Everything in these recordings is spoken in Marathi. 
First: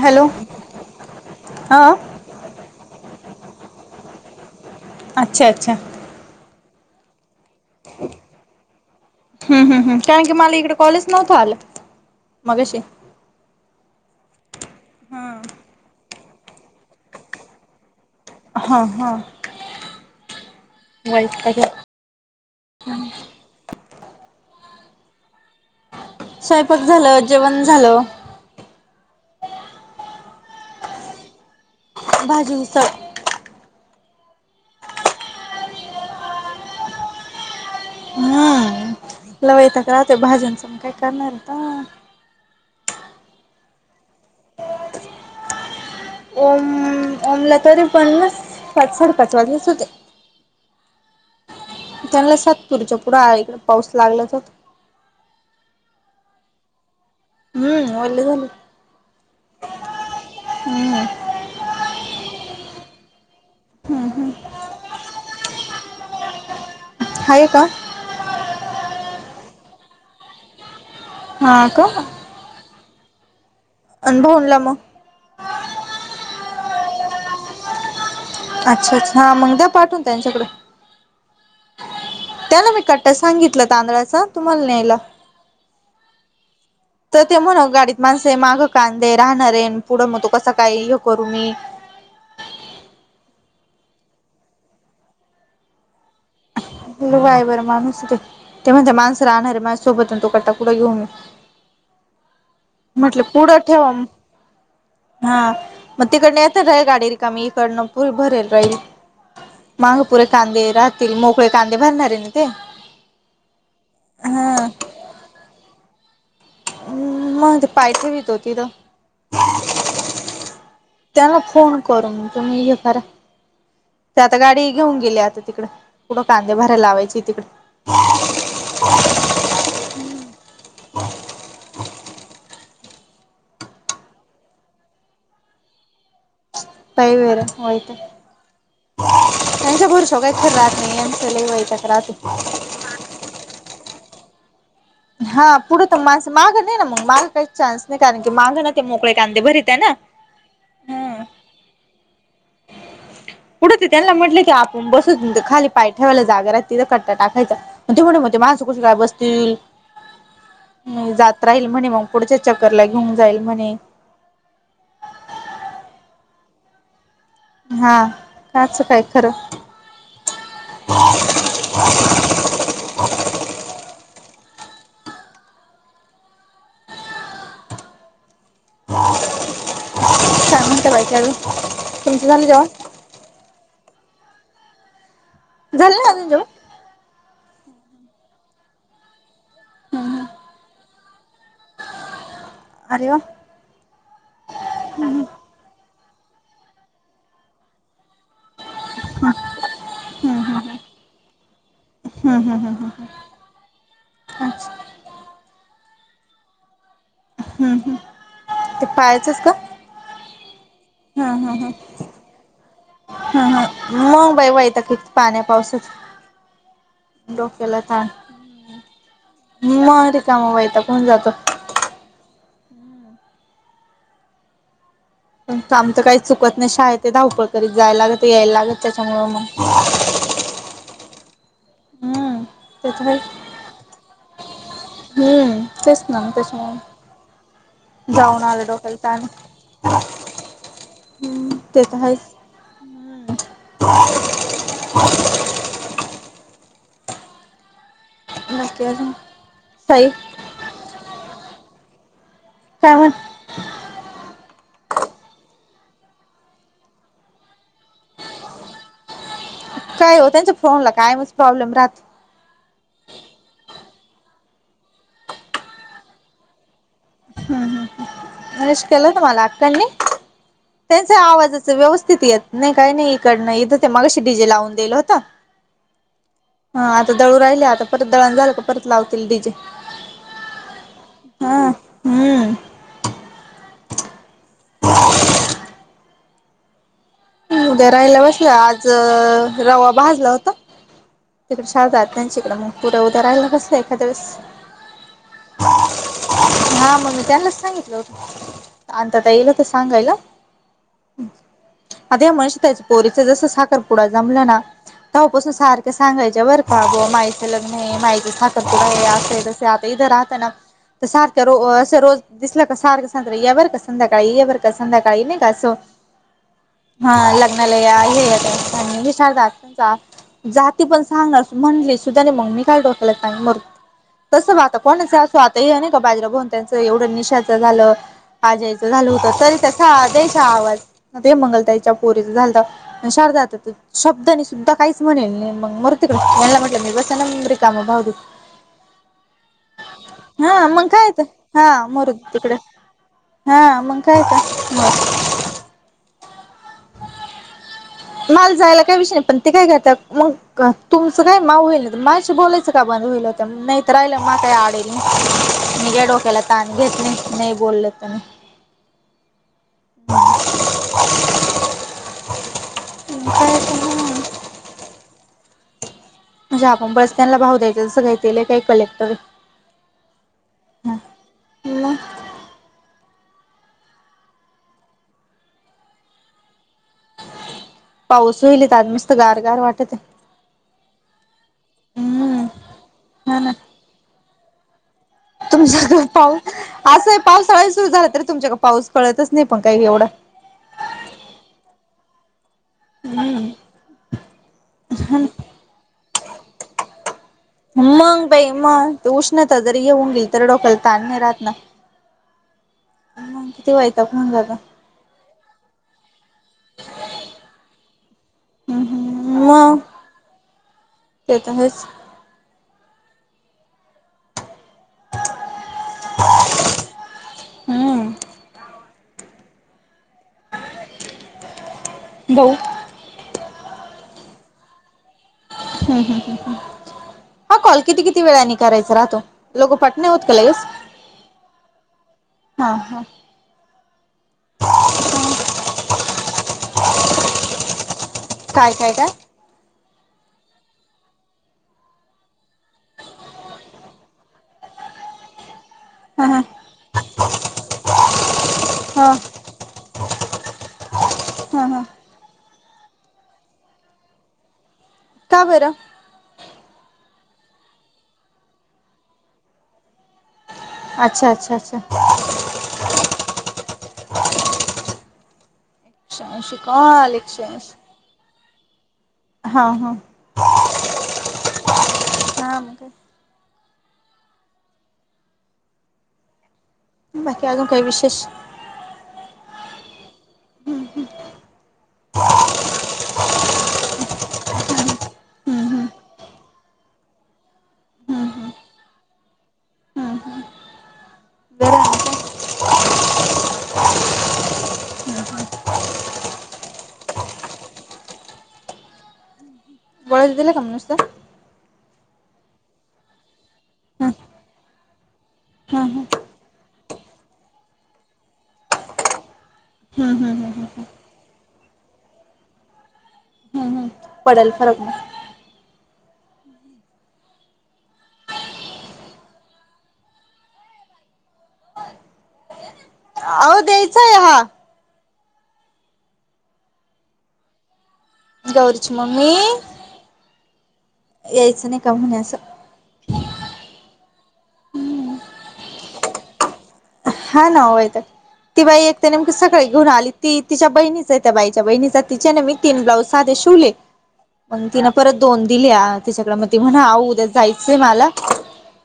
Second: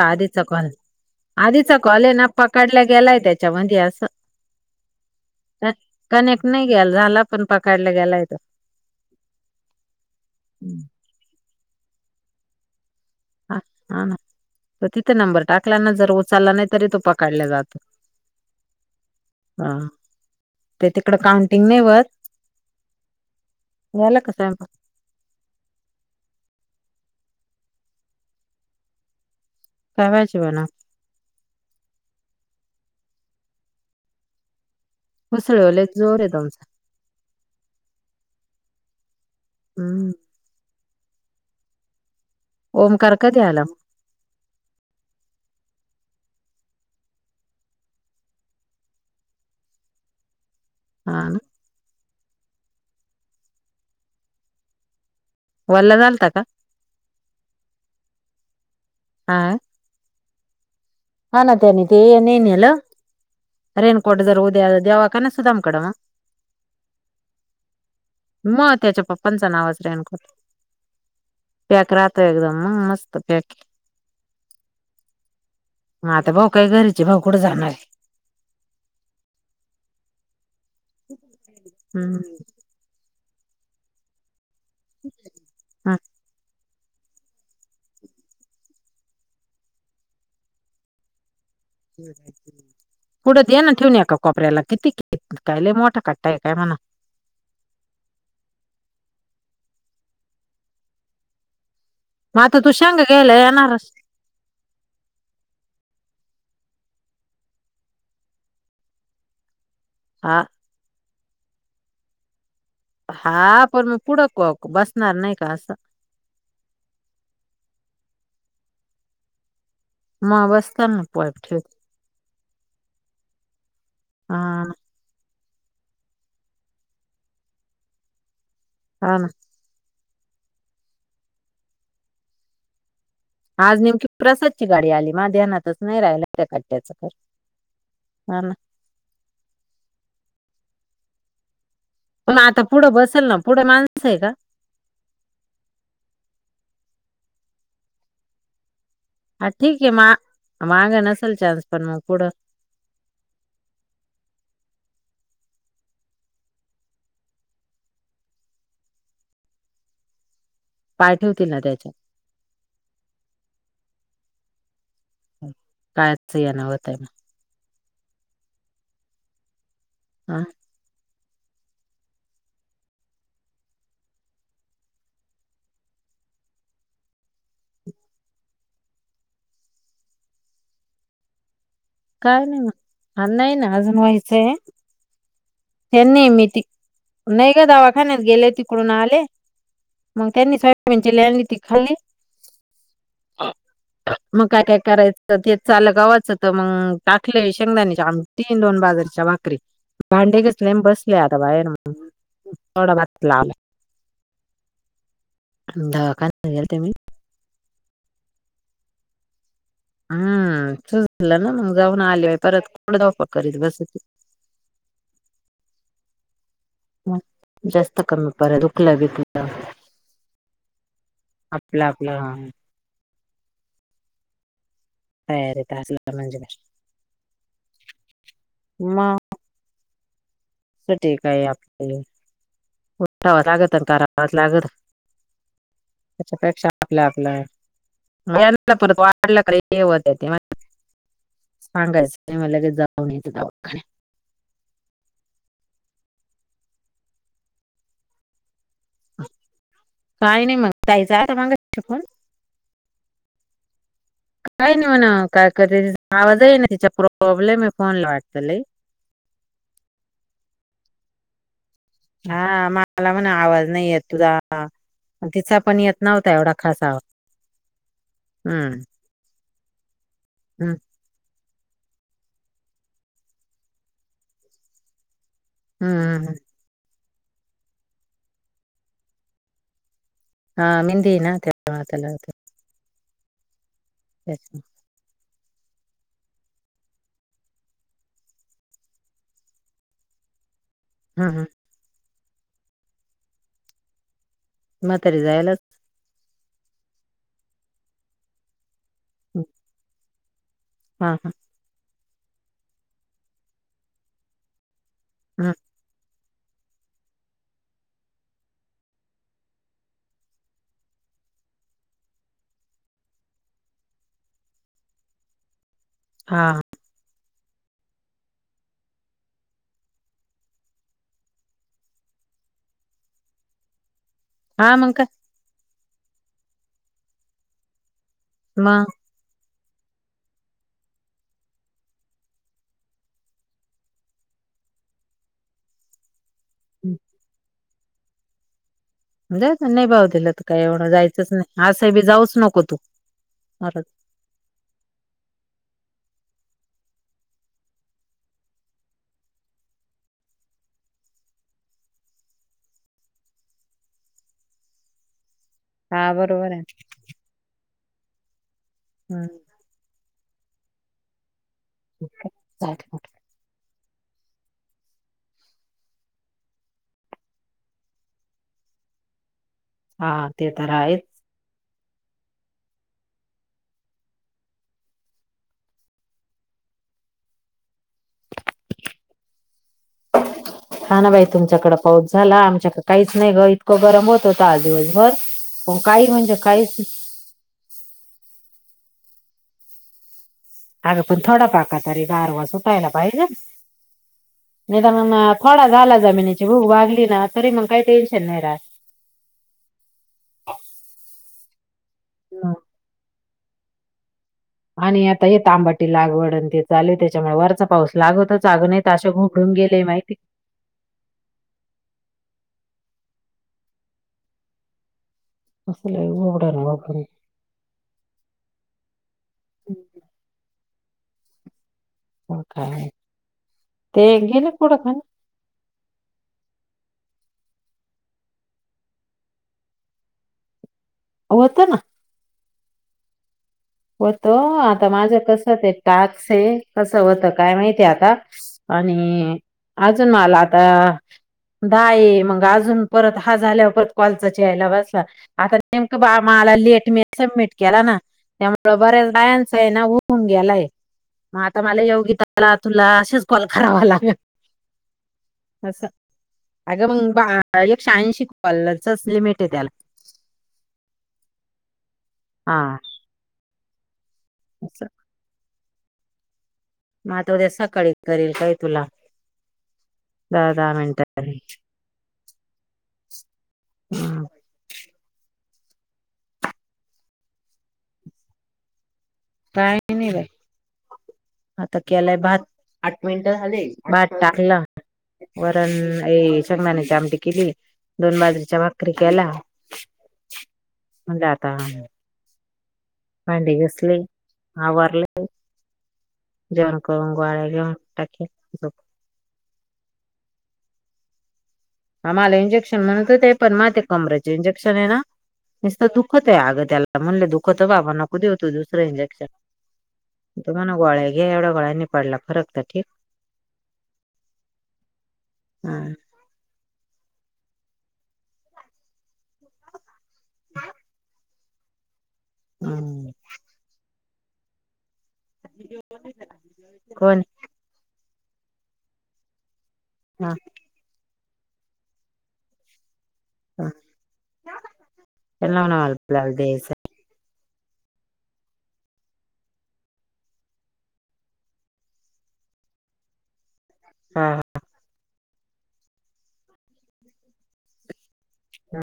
तध हॅलो चकल आधीचा हा कॉले न पकडला गेलाय त्याच्या मध्ये असं. अच्छा अच्छा. कनेक्ट नाही ग्याल झाला. पण पकडला गेलाय तो हम् हम् कारण की मला इकडे कॉलच नव्हता आला. मगाशी. हा हा ना तर तिथे नंबर हा टाकल्याना जरूर. चाला नाही तरी तो प काडलं जातो. हा हा ते तिकड काउंटिंग नाही वत. ह. झाला का स्वयंपाक. स्वयंपाक झालं जेवण झालं. काय भाजी बनवली. भाजी हूसळ. होसळवाले जोर लई वैताग हम्म राहतेय भाज्यांच मग काय करणार तर. ओमकार कधी आला म. ओम ओमला तरी पण ना पाच साडेपाच वाजले च होते. हा ना. त्यांला सातपुरच्या पुड इकडे पाऊस लागलाच होता. वल्ला झालता का. हम्म वले झालेत. आ. हान ते ना तेे ननला रेनकोट जर उद्या देवाखना सुधाम कडवा आहे का मग त्याच्या पप्पांचं नाव हा पॅक राहतो एकदम मग मस्त पॅके अन भवूनला मग. मग आता भाऊ काही घरीचे भाऊ कुठे जाणार आहे. अच्छा अच्छा हा मंग दया पाठवून त्यांच्याकडे. हम्म. त्याला मी कट्टा सांगितलं तांदळाचा तुम्हाला न्यायला. हा तर ते म्हण गाडीत माणस मागं कांदे राहणार आहेन पुढं मग तो कसं काय हे करू मी. पुढत दिना ठेवु न एका कोपऱ्याला किती कायले मोठा काय आहे म्हणा लई वाय वारं माणूस ते ते महन त्या माणस राहणार रे माझ्या सोबत ना तो कटा कुडं घेऊ मी. मग आता तू शेंगा म्हटले घ्यायला पुढं ठेवा येणारच हा मग तिकडन येत रय गाडी रिकाम इकडनं पुरी भरेल राहील माग पुरे हा कांदे राह मोकळे कांदे भरणारे ना ते. हा पण मग पुढं हा क बसणार नाही का असं. हम् मग ते पाय ठेवीतो तिथं. मग बस त्यांना फोन करून तुम्ही हे करा ते आता हा गाडी ना, घेऊन गेली आता तिकड कुठं कांदे भरायला लावायची तिकडे हा ना. बर [inaudible] आज नेमकी प्रसादची गाडी आली माज्या ध्यानातच नही राहिल. [unintelligible] हा ना यांचं लै वैताग राहतो. मग आता पुढं बसलं ना पुढं माणस आहे का. हा पुढे तर माणस मागं नाही ना मग मागा काहीच चान्स नाही कारण की माग हा ठीक आहे, मा मागं हा नसेल चान्स पण मग पुढं पुढे ते त्यांना म्हटले की, आपण बसत खाली पाय ठेवायला जागा तिथं कट्टा टाकायचा ते म्हण ते माणसं कशी काय बसतील. [inaudible] जात ठेवतील ना राहील म्हणे त्याच्यात मग पुढच्या चक्करला घेऊन जाईल म्हणे. काहच येणं होत मग हा काच काय खरं. हा. [unintelligible] काय नाही जेवण नाही ना अजून व्हायचंय हाय. झालं ना यांनी अजून जेवण? मी त नाही ग दवाखान्यात गेले तिकडून आले. मग त्यांनी सोयाबीन चिल्ली आणली ती खाल्ली. अरे वा मग काय काय करायचं तेच. चालं गव्हाचं तर मग टाकले शेंगदाण्याची आमटी दोन बाजरीच्या भाकरी हम्म भांडे हम्म घसले बसले आता बाहेर मग हम्म हम्म हम्म थोडा बातला अच्छा [unintelligible] दवाखान्यात गेलेते मी. हम्म हम्म. ते पायाचंच का. हम्म त हा झालं ना हा ह मग जाऊन आले बाई परत कुठं धावपळ करीत बसती. तेच पाण्या पावसाचं. जास्त कमी परत दुखलं बिकलं. मग रिकामा वैताग होऊन जातो आपलं आपलं हा. पण तयारीत काम तर असलं काही म्हणजे चुकत नाही. शाळेतली धावपळ करीत जायला लागत यायला लागत त्याच्यामुळे मग ह [unintelligible] सठी काय आपल्या त्याच उठाव लागत करावच लागत. हम्म तेच ना मग त्याच्यापेक्षा त्याच्यामुळे आपल्या आपल्या जाऊन आलं डोक्याला येलापरत ताण वाढलं क होत [unintelligible] हम्म ते तर सांगायचं आहेच नाही मग लगेच जाऊन यायचं दवाखान्यात. ह [unintelligible] बाकी अजून साई काही नाही मग जायच आहे तर मग शकून [unintelligible] काय वन. काय नाही म्हणाव. काय कर आवाज येईना तिच्या प्रॉब्लेम आहे फोनला वाटतंय लई. [inaudible] काय हो त्यांच्या फोनला कायमचं प्रॉब्लेम राहतो हा मला म्हण आवाज नाही येत तुझा तिचा पण येत नव्हता एवढा खास आवाज हम्म विष केलं तुम्हाला आत्यानी हम्म त्यांचा आवाज व्यवस्थित येत नाही काही नाही इकड नाही इथं ते मागाशी डी जे लावून दिलं होत हम्म हम् हम् ह आता दळूण राहिले आता परत दळण झालं का परत लावतील डीजे हा मेहंदी ना हा त्यामुळे आत्ता लावतील. हम्म अच्छा उद्या राहिला बसलं आज रवा भाजला होता तिकडे शहाजार त्यांच्याकडें मग पुढे उद्या राहियला कसं एखाद्या वळेस मग तरी जायलाच हा मग मी त्यांलाचं सांगितलं होत अनिता ताई येतील आत्ता सांगायला. हा हा आधीच मस्त आहे. पोरीच जस साखर पुडा जमला ना हा तेव्हापासून सारख्या सांगायच बर का मायच लग्न आहे मायच साखरपुडा आहे असं तस आता इथं राहतं ना तर सारखं रो असं रोज दिसला का सारखं सांगतात या बर का संध्याकाळी या बर का संध्याकाळी नाही का असं हा हा लग्नाला या हे येतात पाहुणी विचारतात का जाती पण सांगणार म्हणली सुधाने मग मी काय करू सांग मर तस बा हा आता मग काय कोणाच असू आता हे नाही का बाजला गोंट्या च त्यांचं एवढं निशाचं झालं अजयचं मग झालं होत तरी त्यासा द्यायचा आवाज ते मंगलताई च्या पोरीचं झालंत शारदा शब्दाने सुद्धा काहीच म्हणेल नाही मला म्हटलं मी बसणं रिकामी मी नाय भाव देत जायचं नाही भाव दिल तर काही एवढं काय तर जायचंच हा नाही असंहीबी मरू जाऊच तिकडे नको तू हा परत. मग काय का बस माला जायला काय विषय नाही पण ते काय घातताात मग तुमचं काय माव होईल माशी बोलायचं का ब अल नाही तर राहील माय काय आडेल मझ्या हा डोक्याला बरोबर आहे. ताण घेत नाही नाय बोलले त म हम् हा चा [unintelligible] तर मग म्हणजे आपण बस त्यांना भाव द्यायचं जसं काहीले काही कलेक्टरी हा ते तर आहेच मग पाऊस होईलेत आज मस्त गार -गार वाटत आहे. [unintelligible] हा ना बाई तुमच्याकडें पाऊस झाला हम्म आमच्याकडे काहीच नाही हा ग ना इतकं गरम होत होत आज दिवसभर पण तुमच्याक काही म्हणजे पाऊ काहीच असंय पाऊसाळी सुरु झाला त रे तुमच्याकडे पा कळतच नाही पण काही एवढं हा पण थोडा फार तरी गारवा व्हायला पाहिजे नाही तर थोडा झाला जमिनीची भूक भागली ना तरी मग काही टेन्शन मंग नाही बाई राहत. मग उष्णता जरी येऊन गेल तर डोक्याला ताण राहत ना ह किती वैताग ग आणि आता येता आंबाटी लागवड ते चाले त्याच्यामुळे वरचा पाऊस लागतच अगून हम्म अशे हम्म घुपडून मग गेले माहिती ते तर आहेच [unintelligible] हम्म [unintelligible] भाऊ [unintelligible] हम् हम् ह ह हा कॉल किती किती वेळानी करायच राहतो लोकं पट नाय होत का लंयस होता ना. हा हा. होत. आता माझं कस ते टाकसे कस होतं काय माहितीय आता. काय काय काय आणि अजून मला आता दा ये मग अजून परत हा झाल्यावर परत कॉलचाच यायला बसला. आता नेमक बा हा हा मला लेट मी सबमिट केला ना? त्यामु बरे हा यन्स आहे ना होऊन गेलाय. मग आता हा मला हा येऊगीताला तुला असेच कॉल करावा लागेल. का बरं अस अग म बा एक शहाऐंशी कॉलचच लिमिेटे त्याला. अच्छा अच्छा अच्छा. अच्छा. [unintelligible] एकशेएंशी कॉल एकशेएंशी सकाळी करेल काय तुला दहा दहा मिनट. हा मग काय हम. बाकी आजुन काही विशेष? काही नाही बाई. आता केलाय भात आठ मिनट झाले भात टाकलं. वरण शेंगदाण्याची आमटी केली. दोन बाजरीच्या भाकरी केला. म्हणलं आता भांडी घासले आवरलं. जेवन करून गोळ्या घेऊन टाकले गोळ्याच दिल्या का मग नुसत्या? हा मला इंजेक्शन म्हणत होते. पण माते हम्म कमर्याचे इंजेक्शन आहे ना? नुसतं हम्म दुःखतय अगं त्याला. म्हणले दुखत ह बाबा नको देऊ तू दुसरं इंजेक्शन. हा हा ह तो ह म्हणे ह. गोळ्या घे एवढा गोळ्यांनी पडला फरक तर ठीक. पडल फरक. हा. हम्. हो द्याचय हा. कोण? गौरीची मम्मी. हा. यायचं नाही का म्हणे असं. त्यांना म्हणावं मला प्लॉट द्यायचंय. हा ना व वैताग. ती बाई एक तर नेमकी सकाळी घेऊन आली. ती तिच्या बहिणीचा त्या बाईच्या बहिणीचा तिच्याने मी तीन ब्लाऊज साधे शिवले. हा हा मग तिन परत दोन दिले तिच्याकडे. मग त म्हण आवो उद्या जायचंय मला. हम.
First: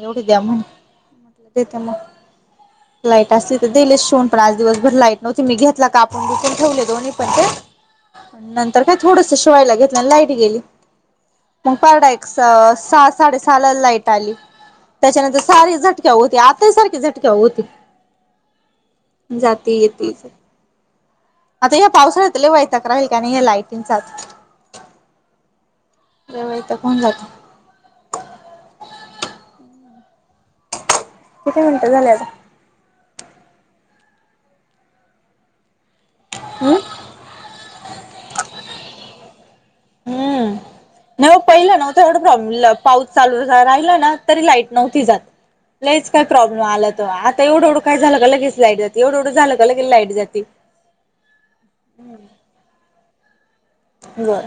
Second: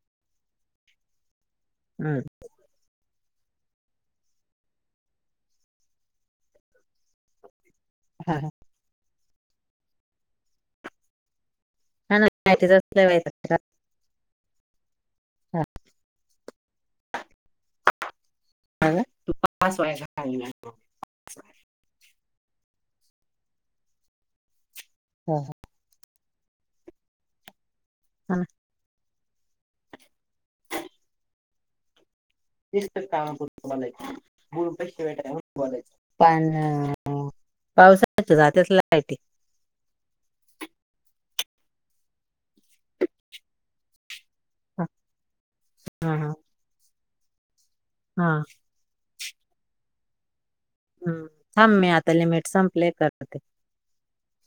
एवढी द्या म्हणे. देते मग. हम्म. लाईट असते तर दिले असते शिवून पण आज दिवसभर लाईट नव्हती मी घेतला कापून ठेवले दोन्ही पण ते. हा हा. नंतर काय थोडस शिवायला घेतलं. आणि लाईट गेली. मग पडाय हा एक ना माहितीच असल्या सहा वैताग. साडेसहा ला लाईट आली. त्याच्यानंतर हा. सारी झटक्या होती. आताही सारखी झटक्या होती. ह तू जाते पाच वय चे. येतेच [unintelligible] आता या पावसाळ्यात लयी वैताग राहील का नाही या लायटींचाच. हा ह. [unintelligible] जवय तर कोण जातो? [unintelligible] हा. [unintelligible] किती मिनिटं झाले आता [unintelligible] पन हम्म पावसाळ्याचा जात्यात लाईटी हम्म नाही मग पहिलं ना एवढ प्रॉब्लेम पाऊस चालू राहिला ना तरी लाइट हा नवती जात लईच हा काय प्रॉब्लेम आला तर आता एवडु काय झालं का हा. लगेच लाईट जाती एवढं एवढ झालं का लगेच लाईट जाते हम् थांब मी आता लिमिट संपलेय कर बर